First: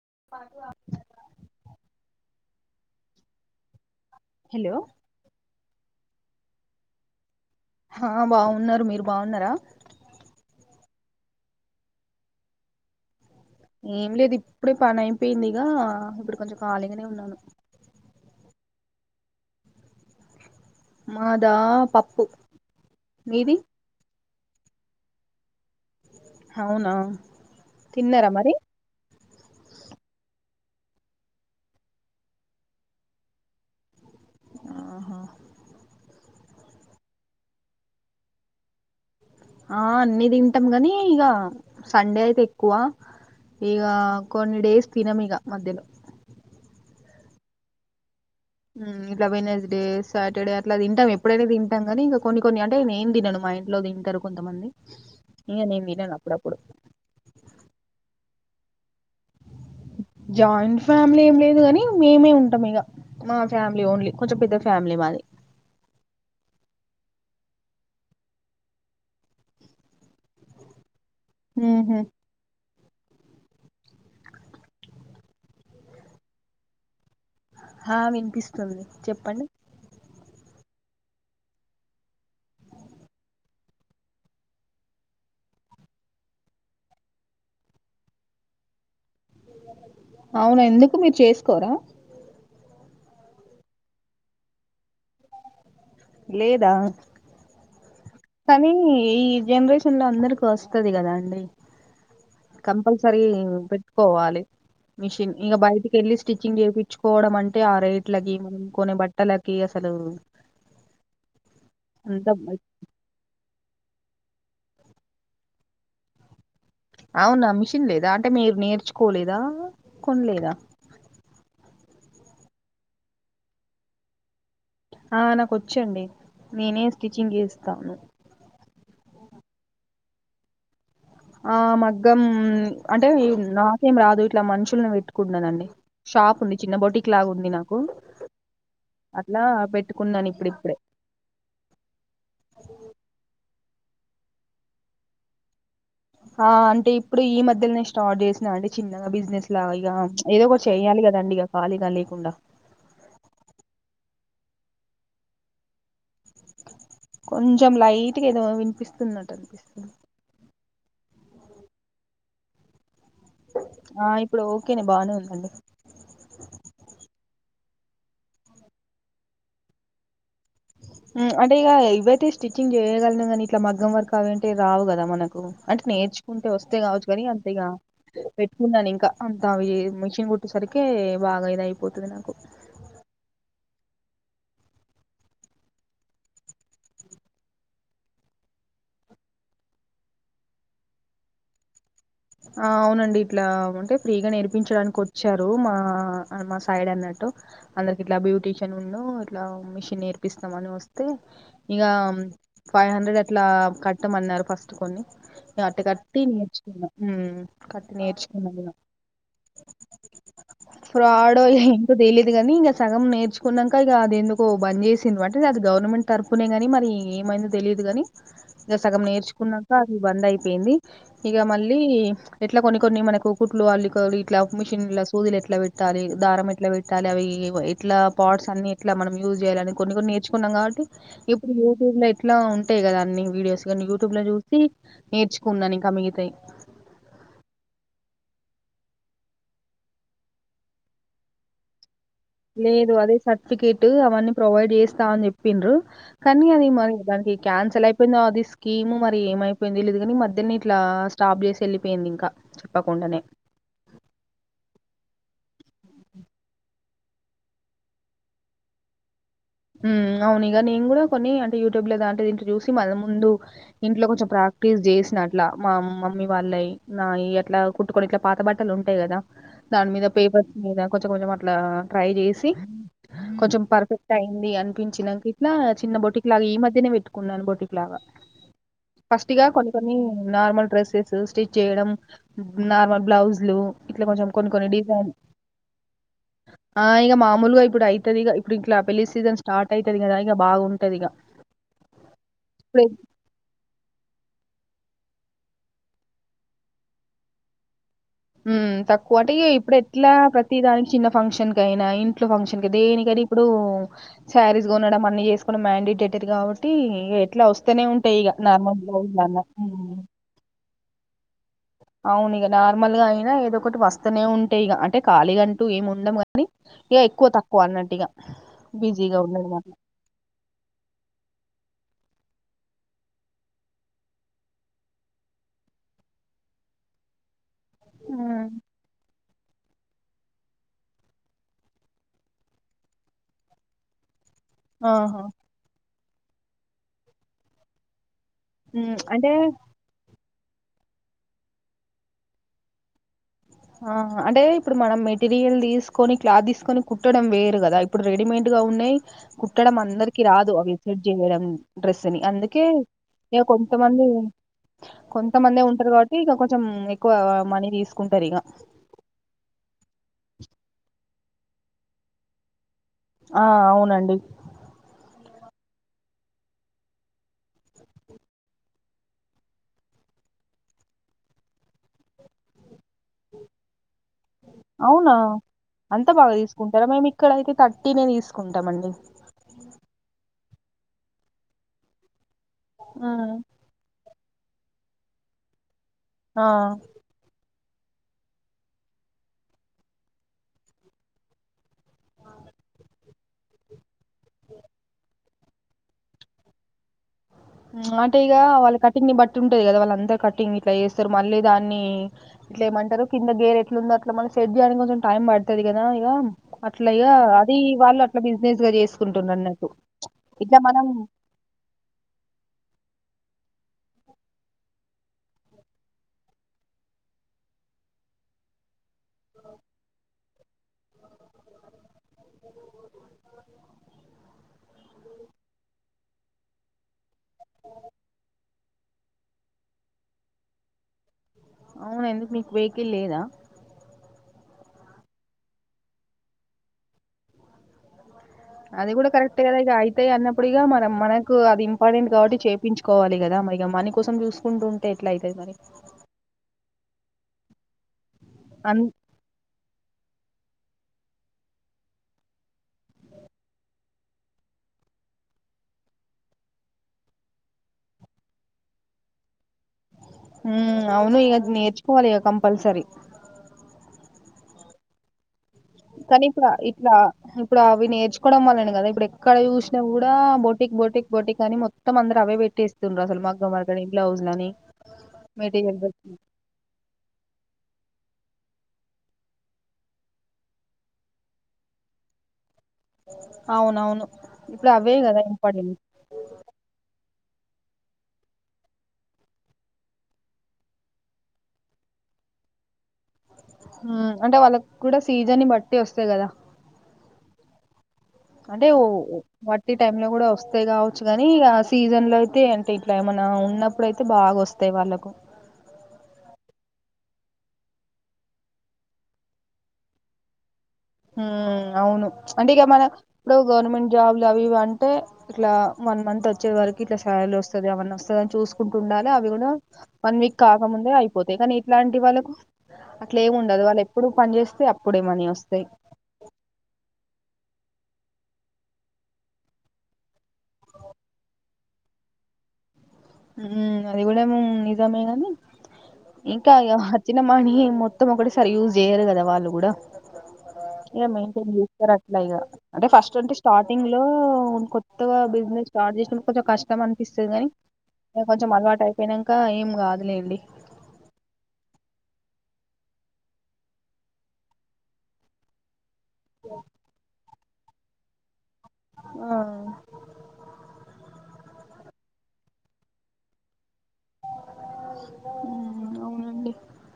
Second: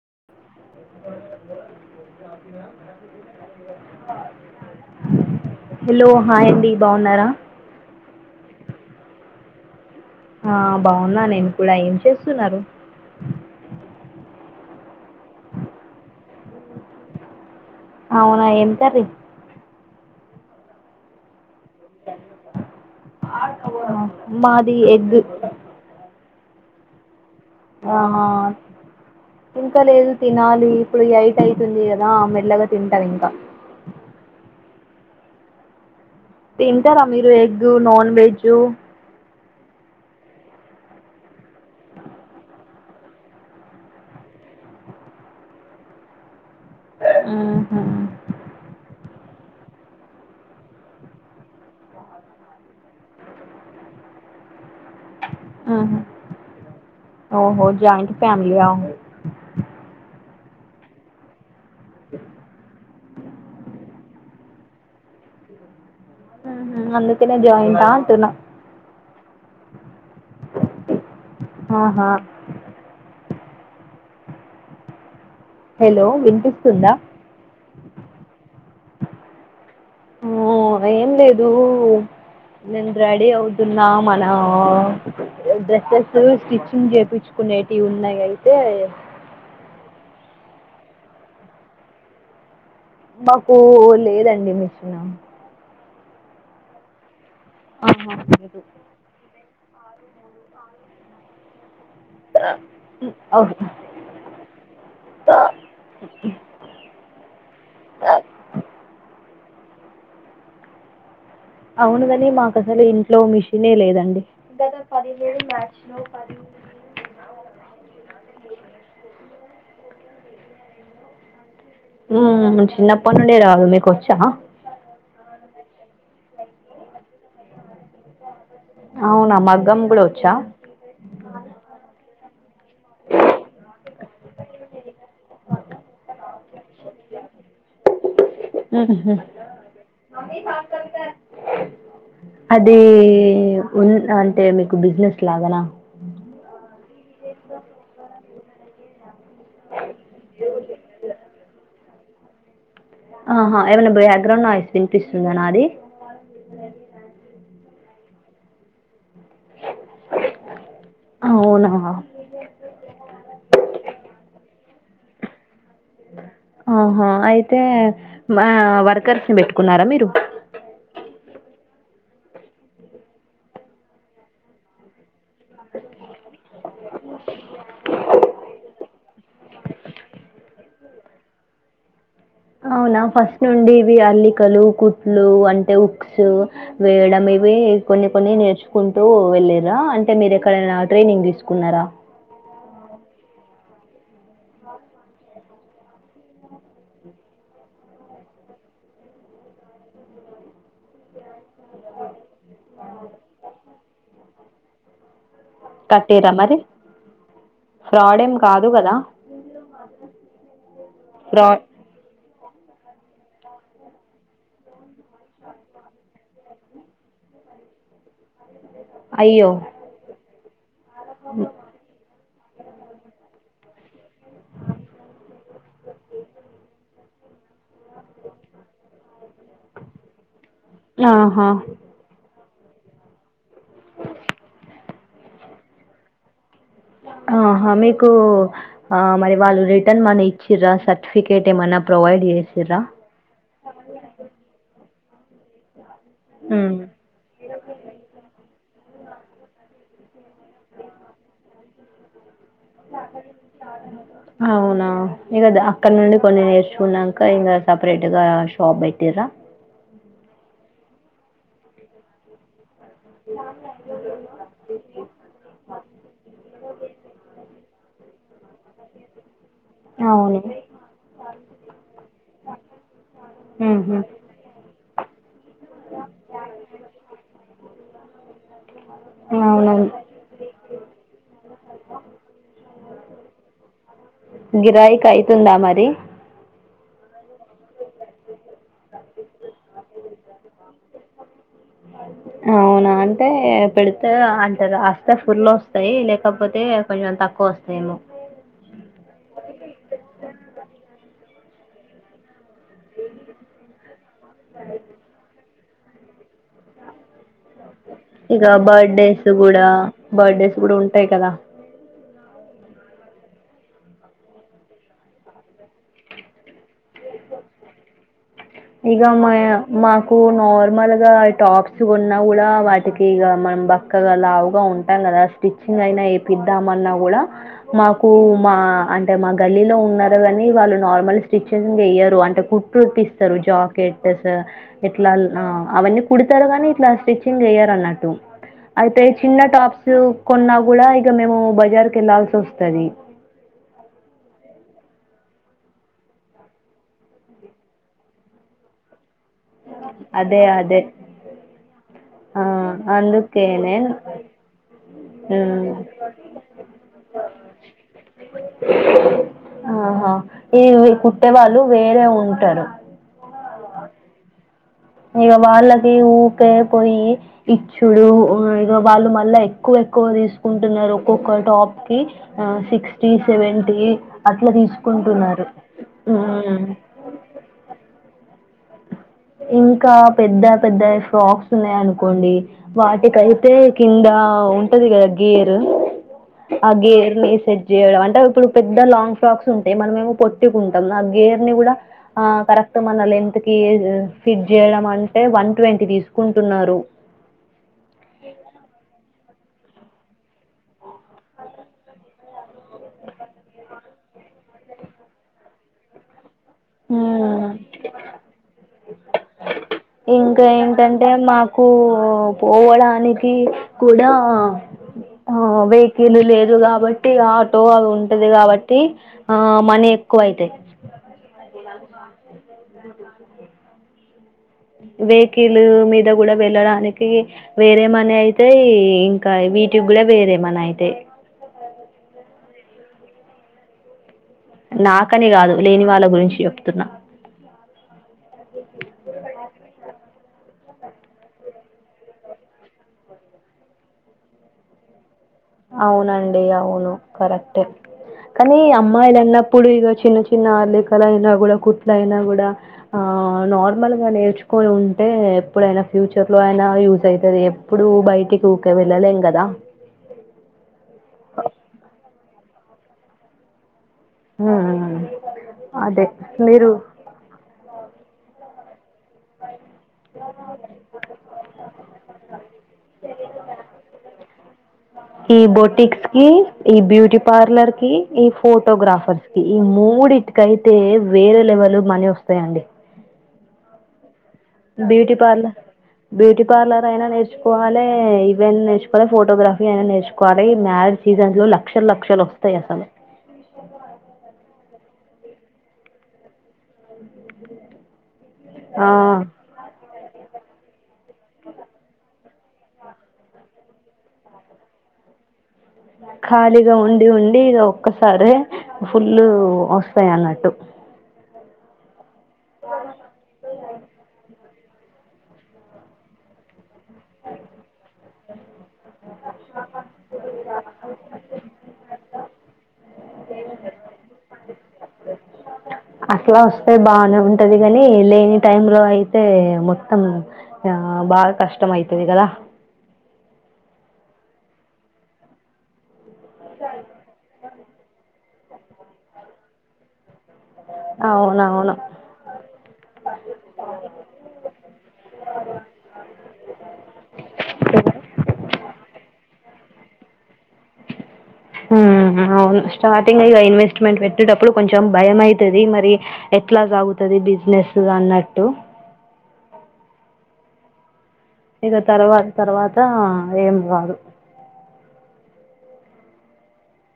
[unintelligible] Hello hello హాయండి బాగున్నారా ఆ బాగున్నారు మీరు బాగున్నారా ఆ బాగున్నా నేను కూడా ఏం చేస్తున్నారు ఏం లేదు ఇప్పుడే పనైపోయిందిగా ఇప్పుడు కొంచెం ఖాళీగానే ఉన్నాను అవునా ఏం కర్రీ మాదా పప్పు మీది మాది ఎగ్ అవునా ఆహా తిన్నారా మరి ఇంకా లేదు తిన ఇప్పుడు ఎయిట్ అయితుంది కదా ఆ మెల్లగా తింటాం ఇంకా ఆహా తింటారా మీరు ఎగ్ నాన్ వెజ్ ఆ అన్ని తింటాం కానీ ఇక సండే అయితే ఎక్కువ ఈగా కొన్ని డేస్ తినం ఇగ మధ్యలో ఊహ్మ్ ఇట్లా పోయి నెస్డే సాటర్డే అట్లా తింటాంప్పుడైనా తింటాం కాని ఇంకా కొన్ని కొన్ని అంటే నే ఏం తినన్నాను మా ఇంట్లో తింటారు కొంతమంది ఇగ నేను తినను అప్పుడప్పుడు ఓహో జయిట్ ఫైమలీయా జాయింట్ ఫ్యామిలీ ఏం లేదు గాని మేమే ఉంటాం ఇక మా ఫ్యామిలీ ఓన్లీ కొంచెం పెద్ద ఫ్యామిలీ మాది అందుకనే జాయింటంటున్న ఉహు ఆహా హలో విన్పిస్తుందా ఆ వినిపిస్తుంది చెప్పండి ఓ ఏంలేదు నం రెడీ అవుతున్న మన డ్రెస్సెస్ స్టిచ్చింగ్ చేయించుకునేటివి ఉన్నాయి అయితే అవునా ఎందుకు మీరు చేసుకోరా నాకు లేదండి మెషిను లేదా ఆహా లేదు కానీ ఈ జనరేషన్ లో అందరికి వస్తుది కదా అండి కంపల్సరీ పెట్టుకోవాలి మిషన్ ఇంక బయటికి వెళ్ళి స్టిచ్చింగ్ చేయిించుకోవడం అంటే ఆ రేట్ల మనం కొనే బట్టల కే అసలు అవునుగాని అంత మాకు అసలు ఇంట్లో మిష నే లేదండి అవునా మిషన్ లేదా అంటే మీరు నేర్చుకోలేదా కొనలేదా ఉ చిన్నప్పటి నుండి రాదు మీకు వచ్చా ఆనకొచ్చండి నేనే స్టిచ్చింగ్ చేస్తాను అవునా మగ్గం కూడా వచ్చా ఆ మగ్గం అంటే ఇం నాకేమ్ రాదు ఇట్లా మనుచుల్లను వేట్టుకున్నానండి షాప్ ఉంది చిన్న బోటిక్ లాగ ఉంది నాకు అట్లా పేట్ అదీ ఏయావ్ ఉన్ అంటే మీకు బిజినెస్ లాగానా ఆ అంటే ఇప్పుడు ఈ మధ్యల్నే స్టార్ట్ జేశిన అండి చిన్నగా బిజినెస్ ఇట్లా ఇగ చ్ ఏదో ఒకట్ చెయ్యాలి కదండి ఇగ ఖాళీగా లేకుండా ఆహా ఏమనా బ్యాగ్రౌండ్ నాయిస్ ఇనిపిస్తుంద నాది కొంచమ్ లైట్ గా ఏదో విన్పిస్తునట ఔనా ఆ ఇప్పుడు ఓకేనే బానే ఉందండి ఆహా ఐతే మ్య వర్కర్స్ ని బెట్టుకున్నారా మీరు అంటే ఇగ ఇవైతే స్టిచ్చింగ్ చేయగల్ గానీ ఇట్లా మగ్గం వర్క్ అవి అంటే రావు కదా మనక్ క్ అంటే నేర్చుకుంటే వస్తే గావచ్చు గనీ అంతే ఇగా పెట్టుకున్నా నిమ్ క అంత అవి ఈ మిషన్ గుట్టు సరికే బాగా ఇదైపోతుంది నాకు ఔనా ఫస్ట్ నుండి ఇవి అల్లికలు కుట్లు అంటే ఉక్స్ వేయడమ్ ఇవి కొన్ని కొన్ని నేర్చుకుంటూ వెళ్ళిరా అంటే మీరు ఎక్కడైనా ట్రేనింగ్ దిసుకున్నర ఆ ఔనండి ఇట్లా ఉంటే ఫ్రీగా నేర్పించడానికి వచ్చారు మా మా సైడ్ అన్నట్టు ఊ అందరికి ఇట్లా బ్యూటీషన్ ఉన్ను ఇట్లా మిషన్ నేర్పిస్తాం అని వోస్తే ఇగామ్ ఫై హండ్రెడ్ అట్లా కట్టమన్నారు ఫస్టు కొన్ని అట్ట కట్టి నేర్చుకున్నామ్ ఫ్రాడెమ్ కాదు గదా ఫ్రాడో ఏంటో దేలీద్ గని ఇంక సగం నేర్చుకునంక ఇగ అది ఎందుకో బంజేసిండ్రు అంటే అది గౌర్నమెంట్ తరఫునేగానీ మరి ఎమ్ మంద్ తెలిదు గాని సగం అయ్యో నేర్చుకున్నాక అది బంద్ ఐపేయింది ఇగ మళ్ళీ ఎట్లా కొన్ని కొన్ని మనకు కుట్లు అల్లికలు ఇట్లా మిషన్లా సూదులు ఎట్లా వేట్టాలి దారం ఎట్లా వేట్టాలి అవి ఎవో ఇట్లా పాట్స్ అన్ని ఎట్లా మనం యూజ్ చేయాలని కొన్ని కొన్ని నేర్చుకున్నాం గావాట్టి ఆహా ఇప్పుడు యూట్యూబ్ ల ఎట్లోన్ టై కదా అన్ని వీడియోస్ గానీ యూటూబ్ ల జూసి నేర్చుకున్నా ఇంకా మిగితాయ్ ఆహా మీకు ఆ మరి వాళ్ళు రిటర్న్ మనీ ఇచ్చిరా సర్టిఫికేట్ ఏమన్నా ప్రొవైడ్ చేసిర్రా లేదు అదే సర్టిఫికేట్ అవన్నీ ప్రొవైడ్ జేస్తా అన్ జేప్పిండ్రు కానీ అది ఉమ్. మరి దానికి క్యాన్సల్ ఐపేయిందిో అది స్కీము మరి ఏమైపైయిందో దేలీదు గాని మర్ ద్దని ఇట్లా స్టాప్ చేసి ఏళ్ళిపేయింది ఇంకా చెప్పకుండానే ఔనా ఇగ దా అక్కడ్ నుండి కొన్ని నేర్చుకూనంక ఇంగ సపరేట్ గా షాప్ బెట్టిరా ఉమ్ ఔనిగ నేన్ గూడా కొన్ని అంటే యూట్యూబ్ ల దాంట్లో దింట్లో జూస్ మళ్ళా ముందు ఇంట్లో కొంచెం ప్రాక్టీస్ జేస్నా అట్లా మా మమ్మీ వాలైయ్ నాయి అట్లా కుట్టుకోని ఇట్ల పాత బట్టల్ ఉంటాయ్ గదా దాని మీద అవును పేపర్స్ మీద కొచకొచమ్ అట్లా ట్రై జెసి కొంచెం పర్ ఉహు ఫెక్ట్ హిం ది అన్ పించ్ నంక్ ఇట్లా చిన్న బొటిక్ లాగా ఈ మధ్యనే వేట్టుకున్నాను బొటిక్ లాగా ఫస్ట్ ఇగ కొన్ని అవునవును కొన్ని నార్మల్ డ్రెస్సెసు స్టిచేయడం నార్మల్ బ్లౌజ్లు ఇట్లా కొంచెం కొన్ని కొన్ని గిరాయిక్ డిజైన్ ఐతుందా మరి ఆ ఇగ మామూలుగా ఇప్పుడు ఐతది ఇగ ఇప్పుడు ఇట్ల పెళ్లి సీజన్స్ స్టార్ట్ ఐతది కదా ఇగ బాఉంటది ఇగ ఇప్పుడు ఔనా అంటే పెడతద అన్ రాస్తే ఫులోస్తాయ్ లేకపోతే కొంజమ్ తక్కువోస్తాయేమో హ్మ్ తక్కువ అంటే ఇప్పుడు ఎట్లా ప్రతి దానికి చిన్న ఫంక్షన్ కైనా ఇంట్లో ఫంక్షన్ కి దేనికైనా కూడ ఇప్పుడు సారీస్స్ కొనడం అన్ని చే మ్యాండిటేటర్ కాబట్టి ఇట్లా వస్తేనే ఉంటాయి ఇక నార్మల్ బ్లౌజ లాన్నా టై కదా అవును ఇక నార్మల్ గా అయినా ఏదో ఒకటి వస్తనే ఉంటే ఇక అంటే ఖాళీ అంటూ ఏం ఉండం కానీ ఇక ఎక్కువ తక్కువ అన్నట్టుగా నిజమే మాకు నార్మల్ గా ఇ టాప్స్ కొ న్నా కూడా వాటికి ఇ మనం బక్కగా లావుగా ఉంటాం కదా స్టిచ్చింగ్ అయినా ఏపిద్దామన్నా కూడా మాకు ఉమ్. మా అంటే మా గల్లీలో ఉన్నారు కానీ వాళ్ళు నార్మల్ స్టర్చింగ్ చేయరు అంటే కుట్టుటిస్తారు అంటే జాకెటసు ఇట్లా ఆహా అవ్వని కుడతారు గానీ ఇట్లా స్టిచ్చింగ్ చేయ్యారు అన్నట్టు ఉమ్ అయితే అంటే చిన్న టాప్స్ కొన్నా కూడా ఇక మేము బజార్కి వెళ్ళాల్సొతది ఆహా అంటే ఇప్పుడు మనం మే మెటీరియల్ తీసుకొని క్లాత్ తీసుకొని కుట్టడం వేరు కదా ఇప్పుడు రెడీమేడ్ గా ఉన్నాయి కుట్టడం అందరికి అదే రాదు అదే అవిసెట్ చేయడం డ్రెస్ని అందుకే ఇక అందుకనే కొంతమంది కొంతమందే ఉంటారు కాబట్టి ఇక కొంచెం ఎక్కువ మనీ తీసుకుంటారు ఇక ఆహా ఈ కుుట్టే వాళ్ళు వేరే ఉంటారు ఆ అవునండి ఇక వాళ్ళకి ఊకే పోయి ఇచ్చుడు ఇక వాళ్ళు మళ్ళా ఎక్కువ ఎక్కువ తీసుకుంటున్నారు ఒక్కొకల్ టాప్కి సిక్స్ టి సేవేంటీ అట్లా అవునా తీసుకుంటున్నారు అంత బాగా హ్మ్ తీసుకుంటారా మేము ఇక్కడ అయితే థర్టీనేే తీసుకుంటాం అండి ఇంకా పెద్ద పెద్ద షాప్స్ ఉన్నాయ అనుకోండి ఆ వాటికైతే కింద ఉంటది కదా గేరు ఆ గేర్ని ఎస్డ్ చేయడం అంటే ఇప్పుడు పెద్ద లాంగ్ ఫ్రాక్స్ ఉంటాయి మన మేము పొట్టికుంటాం గేర్ ని కూడా కరెక్ట్ మన లెంత్ కి ఫిట్ చేయడం అంటే వన్ ట్వంటీ తీసుకుంటున్నారు ఆట ఈగ వాళ్ళ కట్టింగ్ని బట్ ట్ంటది కదా వాళ్ళు అంతా కటింగ్ ఇట్లా చేేస్తారు మళ్ళీ దాన్ని ఇట్లా ఏమంటారు కింద గేర్ ఎట్లు ఉందో అట్లా మళ్ సెట్ చేయాలంటే టైమ్ట్డుతాదిదా ఇక అట్లగా మ్మ్ అది వాళ్ళు అట్లా బిజినెస్ గా చేసుకుంటునరానట్టు ఇంకా ఏంటంటే నాకు పోవడానికి కూడా ఆ వెహికల్ లేదు కాబట్టి ఆటో అవి ఉంటది కాబట్టి ఆ మనీ ఎక్కువ ఐతాయి [unintelligible] వెహకిల్ మీద కూడా వెళ్ళడానికి వేరే మనీ అయితే అయితే ఇంకా వీటికి కూడా వేరేమనా అయితే అవున ఎందుకు మీకు వెహికల్ లేదా నాకని కాదు లేని వాళ్ళ గురించి చెప్తున్నా అది కూడా కరక్ట్ అద ఈ అయితేయి అన్న ఇప్పుడుగా మనం మనకు అది ఇంపార్టెంట్ కాబట్టి చేయించుకోవాలి కదా ఇక మనీ కోసం చూసుకుంటుంటే ఎట్లా అయి అవునండి అవును కరెక్టే కానీ అన్ అమ్మాయిలు అన్నప్పుడు ఇగో చిన్న చి చిన్న ఆర్లికల అయినా కూడా కుట్ల అయినా కూడా ఆ నార్మల్ గా నేర్చుకొని ఉంటే ఎప్పుడైనా ఫ్యూచర్ లో అయినా యూజ్ అవుతుంది ఎప్పుడు బయటికి ఊరికే వెళ్ళలేం కదా ఉమ్ అవును ఇగ నేర్చుకోవాలి ఇగ కంపల్సరీ ఉహూ కానీ ఇప్పుడ ఇట్లా ఇప్పుడు అవి నేర్చుకోవడం వల్లనే కద ఇప్పుడు ఎక్కడ చూసినా కూడా బోటిక్ బోటిక్ బోటిక్ కాని మొత్తం అందరు అవే పెట్టేస్తుండ్రు అసలు మగ్గం వర్కు అని బ్లౌజ్ లని ఈ మెటీరియల్ డ్రెస్. బొటిక్స్ కి ఈ బ్యూటీ పార్లర్ కి ఈ ఫోటోగ్రాఫర్స్ కి ఈ మూడింటికైతే వేరే లెవెల్ మనీ వస్తాయండి. అవునవును ఇప్పుడు అవే బ్యూటీ కదా పార్లర్ ఇంపార్టెంట్ బ్యూటీ పార్లర్ అయినా నేర్చ్ నేర్చుకోవాలె ఈవెంట్ నేర్చుకోవాలె ఫోటోగ్రఫీ ఐన నేర్చుకోవాలె మ్యారజ్ సీజన్లో లక్షల లక్షలు వస్తయ్ అసలు ఉమ్ అంటె వాళ్ళకు కూడ సీజన్ ని బట్టి అస్తయి కద అంటే ఓ ఆ వట్టి టైం లో కూడ వస్తాయ్ కావచ్చు కాని ఆ సీజన్ లో అయితే అంటే ఇట్ల ఏమన్న ఉన్నప్పుడు అయితే బాగ వస్తయ్ వాళ్ళలకు అ ఖాళీగ ఉండి ఉండి ఇల ఒక్కసారే ఫుల్ అస్తయి అన్నట్టు ఉమ్ అవును అంటే ఇగ మన ఇప్పుడు గవర్నమెంట్ జాబ్లు అవి ఇవి అన్ అంటే ఇట్లా వన్ మంత్ వచ్చే వరకు ఇట్ల సాలరి ఒస్తుది ఏమన్న అస్తదని చూసుక్ కుంటుండాలి అవి కూడ వన్ వీక్ కాకముందే అయిపోతాయి కాని ఇట్లాంటి వాళ్ళక్ అట్లే ఏమి ఉండదు వాళ్ళు ఎప్పుడు పని చేస్తే అప్పుడే మనీ వస్తయి అట్ల ఒస్తే బానే ఉంటది గని లేని టైమ్ లో అయితే మొత్తం ఇగ ఆ బాగ కష్టం అయితది కద ఉమ్ అది కూడ నిజమే గని ఇంకా అచ్చిన మని యే మొత్తం ఒకటె సారి యూజ్ చేయరు కద వాళ్ళు గుడ అ ఇక మెయింటైన్ చేస్తరు అట్ల ఇగ అంటే ఫస్ట్ అంటె స్టార్టింగ్ లో కొత్తగ బిజినెస్ స్టాట్ చేసుడు కొంచం కష్టం అనిపిస్తది గని ఇగ కొంచెం అలవాటు అయిపోయినంక ఏం కాదు లేండి ఉమ్మ్ అవును స్టార్టింగ్ ఎ ఇల ఇన్వెస్ట్మెంట్ పెట్టేటప్పుడు కొంచెం భయం అయితది మరి ఎట్ల సాగుతుది బిజినెస్ అన్నట్టు ఉమ్ ఇగ తర్వాత తర్వాత ఏం కాదు మ్ అవునండి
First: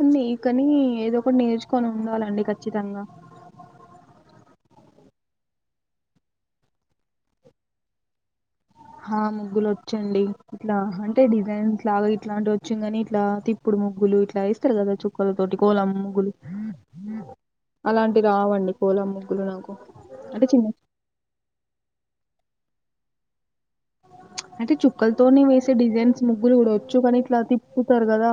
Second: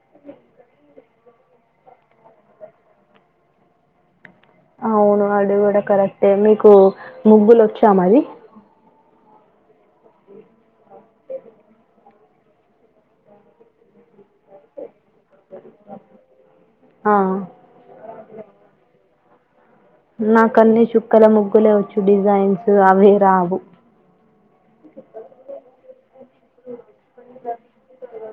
ఉంది కనీ ఏదో ఒకటి నేర్చుకొని ఉండాలండి ఖచ్చితంగ అవును అది కూడ కరెక్టే మీకు ముగ్గులు ఒచ్చా మరి ఆ ముగ్గులు ఒచ్చండి ఇట్ల అంటే డిజైన్స్ లాగ ఇట్లాంటి వచ్చు కాని ఇట్లా ఇప్పుడు తిప్పుడు ముగ్గులు ఇట్ల ఏస్తరు కద చు అలాంటివి రావండి కోలం ముగ్గులు ఆ అలాంటి రావండి కోలమ్ ముగ్గులు నాకు అంటే నాకు చిన్న అన్నీ చుక్కల ముగ్గులే ఒచ్చు డిజైన్స్ అనే రావు అంటే చుక్కలతోనే వేసే డిజైన్స్ ముగ్గులు కూడ వచ్చు కానీ ఇట్ల తిప్పుతరు కద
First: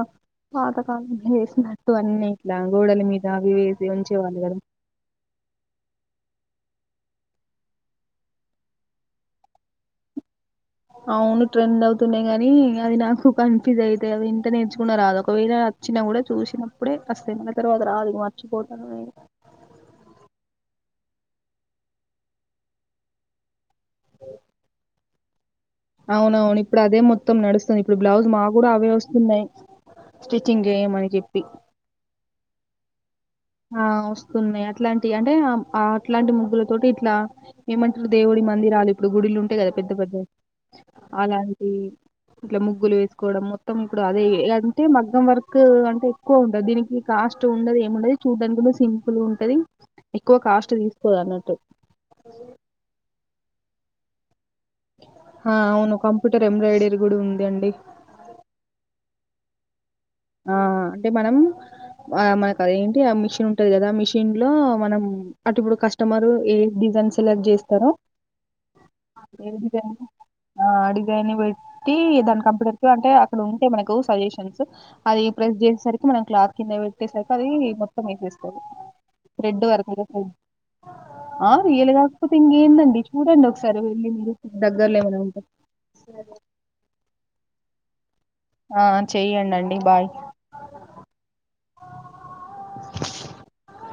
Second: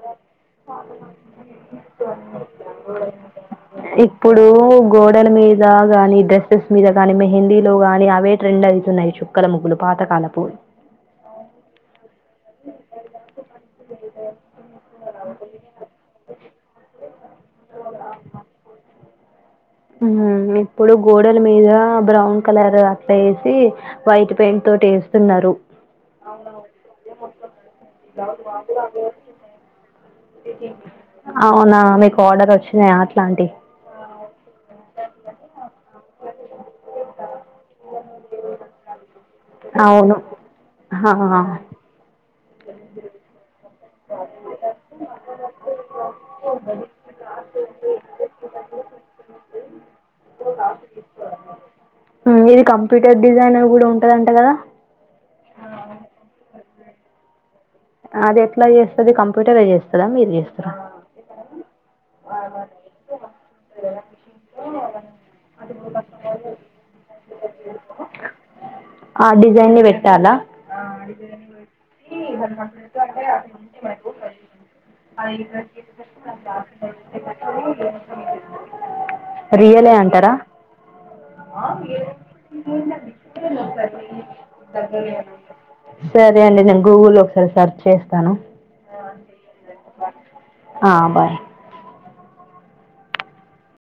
పాతకాలం వేసినట్టు అన్నీ ఇట్ల గోడల మీద అవి వేసి ఉంచేవాళ్ళు ఇప్పుడు కద గోడల మీద గానీ డ్రెస్సెస్సు ఇగ దాని మెహిందీ లే గాని అవే ట్రెండ్ అయితున్నయి చుక్కల ముగ్గులు పాతకాల పు అవును ట్రెండ్ అవుతున్నాయి గానీ. అది నాకు కన్ఫ్యూజ్ అయితే అది ఎంత నేర్చుకున్న రాదు ఒకవేళ వచ్చినా కూడా చూసిన. అప్పుడే కాసేపైన తర్వాత రాదు మర్చిపోతాను నేను. ఇప్పుడు గోడల మీద బ్రౌన్ కలర్ అట్లా వేసి వైట్ పెయింట్ తో. తో వేస్తున్నారు. అవునవును ఇప్పుడు అదే మొత్తం నడుస్తుంది ఇప్పుడు బ్లౌజ్ మాకు కూడా అవే వస్తున్నాయి. స్టిచ్చింగ్ చేయమని చెప్పి అవునా మీకు. ఆర్డర్ వచ్చినాయా అట్లాంటి ఆహ్ వస్తున్నాయి అట్లాంటి అంటే అట్లాంటి ముగ్గులతోటి ఇట్లా ఏమంటారు. దేవుడి మందిరాలు. ఇప్పుడు గుడిలు ఉంటాయి కదా పెద్ద అవును పెద్దవి ఆ. అలాంటివి ఇట్లా ముగ్గులు వేసుకోవడం మొత్తం. మొత్తం ఇప్పుడు అదే అంటే మగ్గం వర్క్ అంటే ఎక్కువ ఉంటది దీనికి కాస్ట్ ఉండదు ఏముండదు. దానికి కూడా సింపుల్ ఉంటది ఎక్కువ కాస్ట్ తీసుకోరు అన్నట్టు. హ్మ్ ఇది కంప్యూటర్ డిజైనర్ కూడా ఉంటదంట కదా. ఆహ్ అవును కంప్యూటర్ ఎంబ్రాయిడరీ కూడా ఉంది అండి. అది ఎట్లా చేస్తది కంప్యూటరే చేస్తదా మీరు ఆ చేస్తారా. అంటే మనం ఆహ్ మనకు అదేంటి ఆ మిషన్ ఉంటది కదా మిషన్ లో మనం అటుప. కస్టమర్ ఏ డిజైన్ సెలెక్ట్ చేస్తారో. ఆ ఏ డిజైన్ని డిజైన్ పెట్టాలా ఆహ్ డిజైన్ పెట్టి దాని కంప్యూటర్. అంటే అక్కడ ఉంటాయి మనకు సజెషన్స్. అది ప్రెస్ చేసేసరికి మనం క్లాత్ కింద పెట్టేసరికి అది మొత్తం వేసేస్తది. త్రేడ్డు రియలే వర్కు ఆహ్ ఏ. అంటరా ఆహ్ రియల్ కాకపోతే ఇంకేందండి చూడండి ఒకసారి వెళ్ళి మీరు దగ్గరలో ఏమన్నా ఉంటే. సరే అండి నేను గూగుల్ లో ఒక సారి సర్ ఆహ్ చెయ్యడండి బాయ్. ఆ బాయ్ ఆహ్.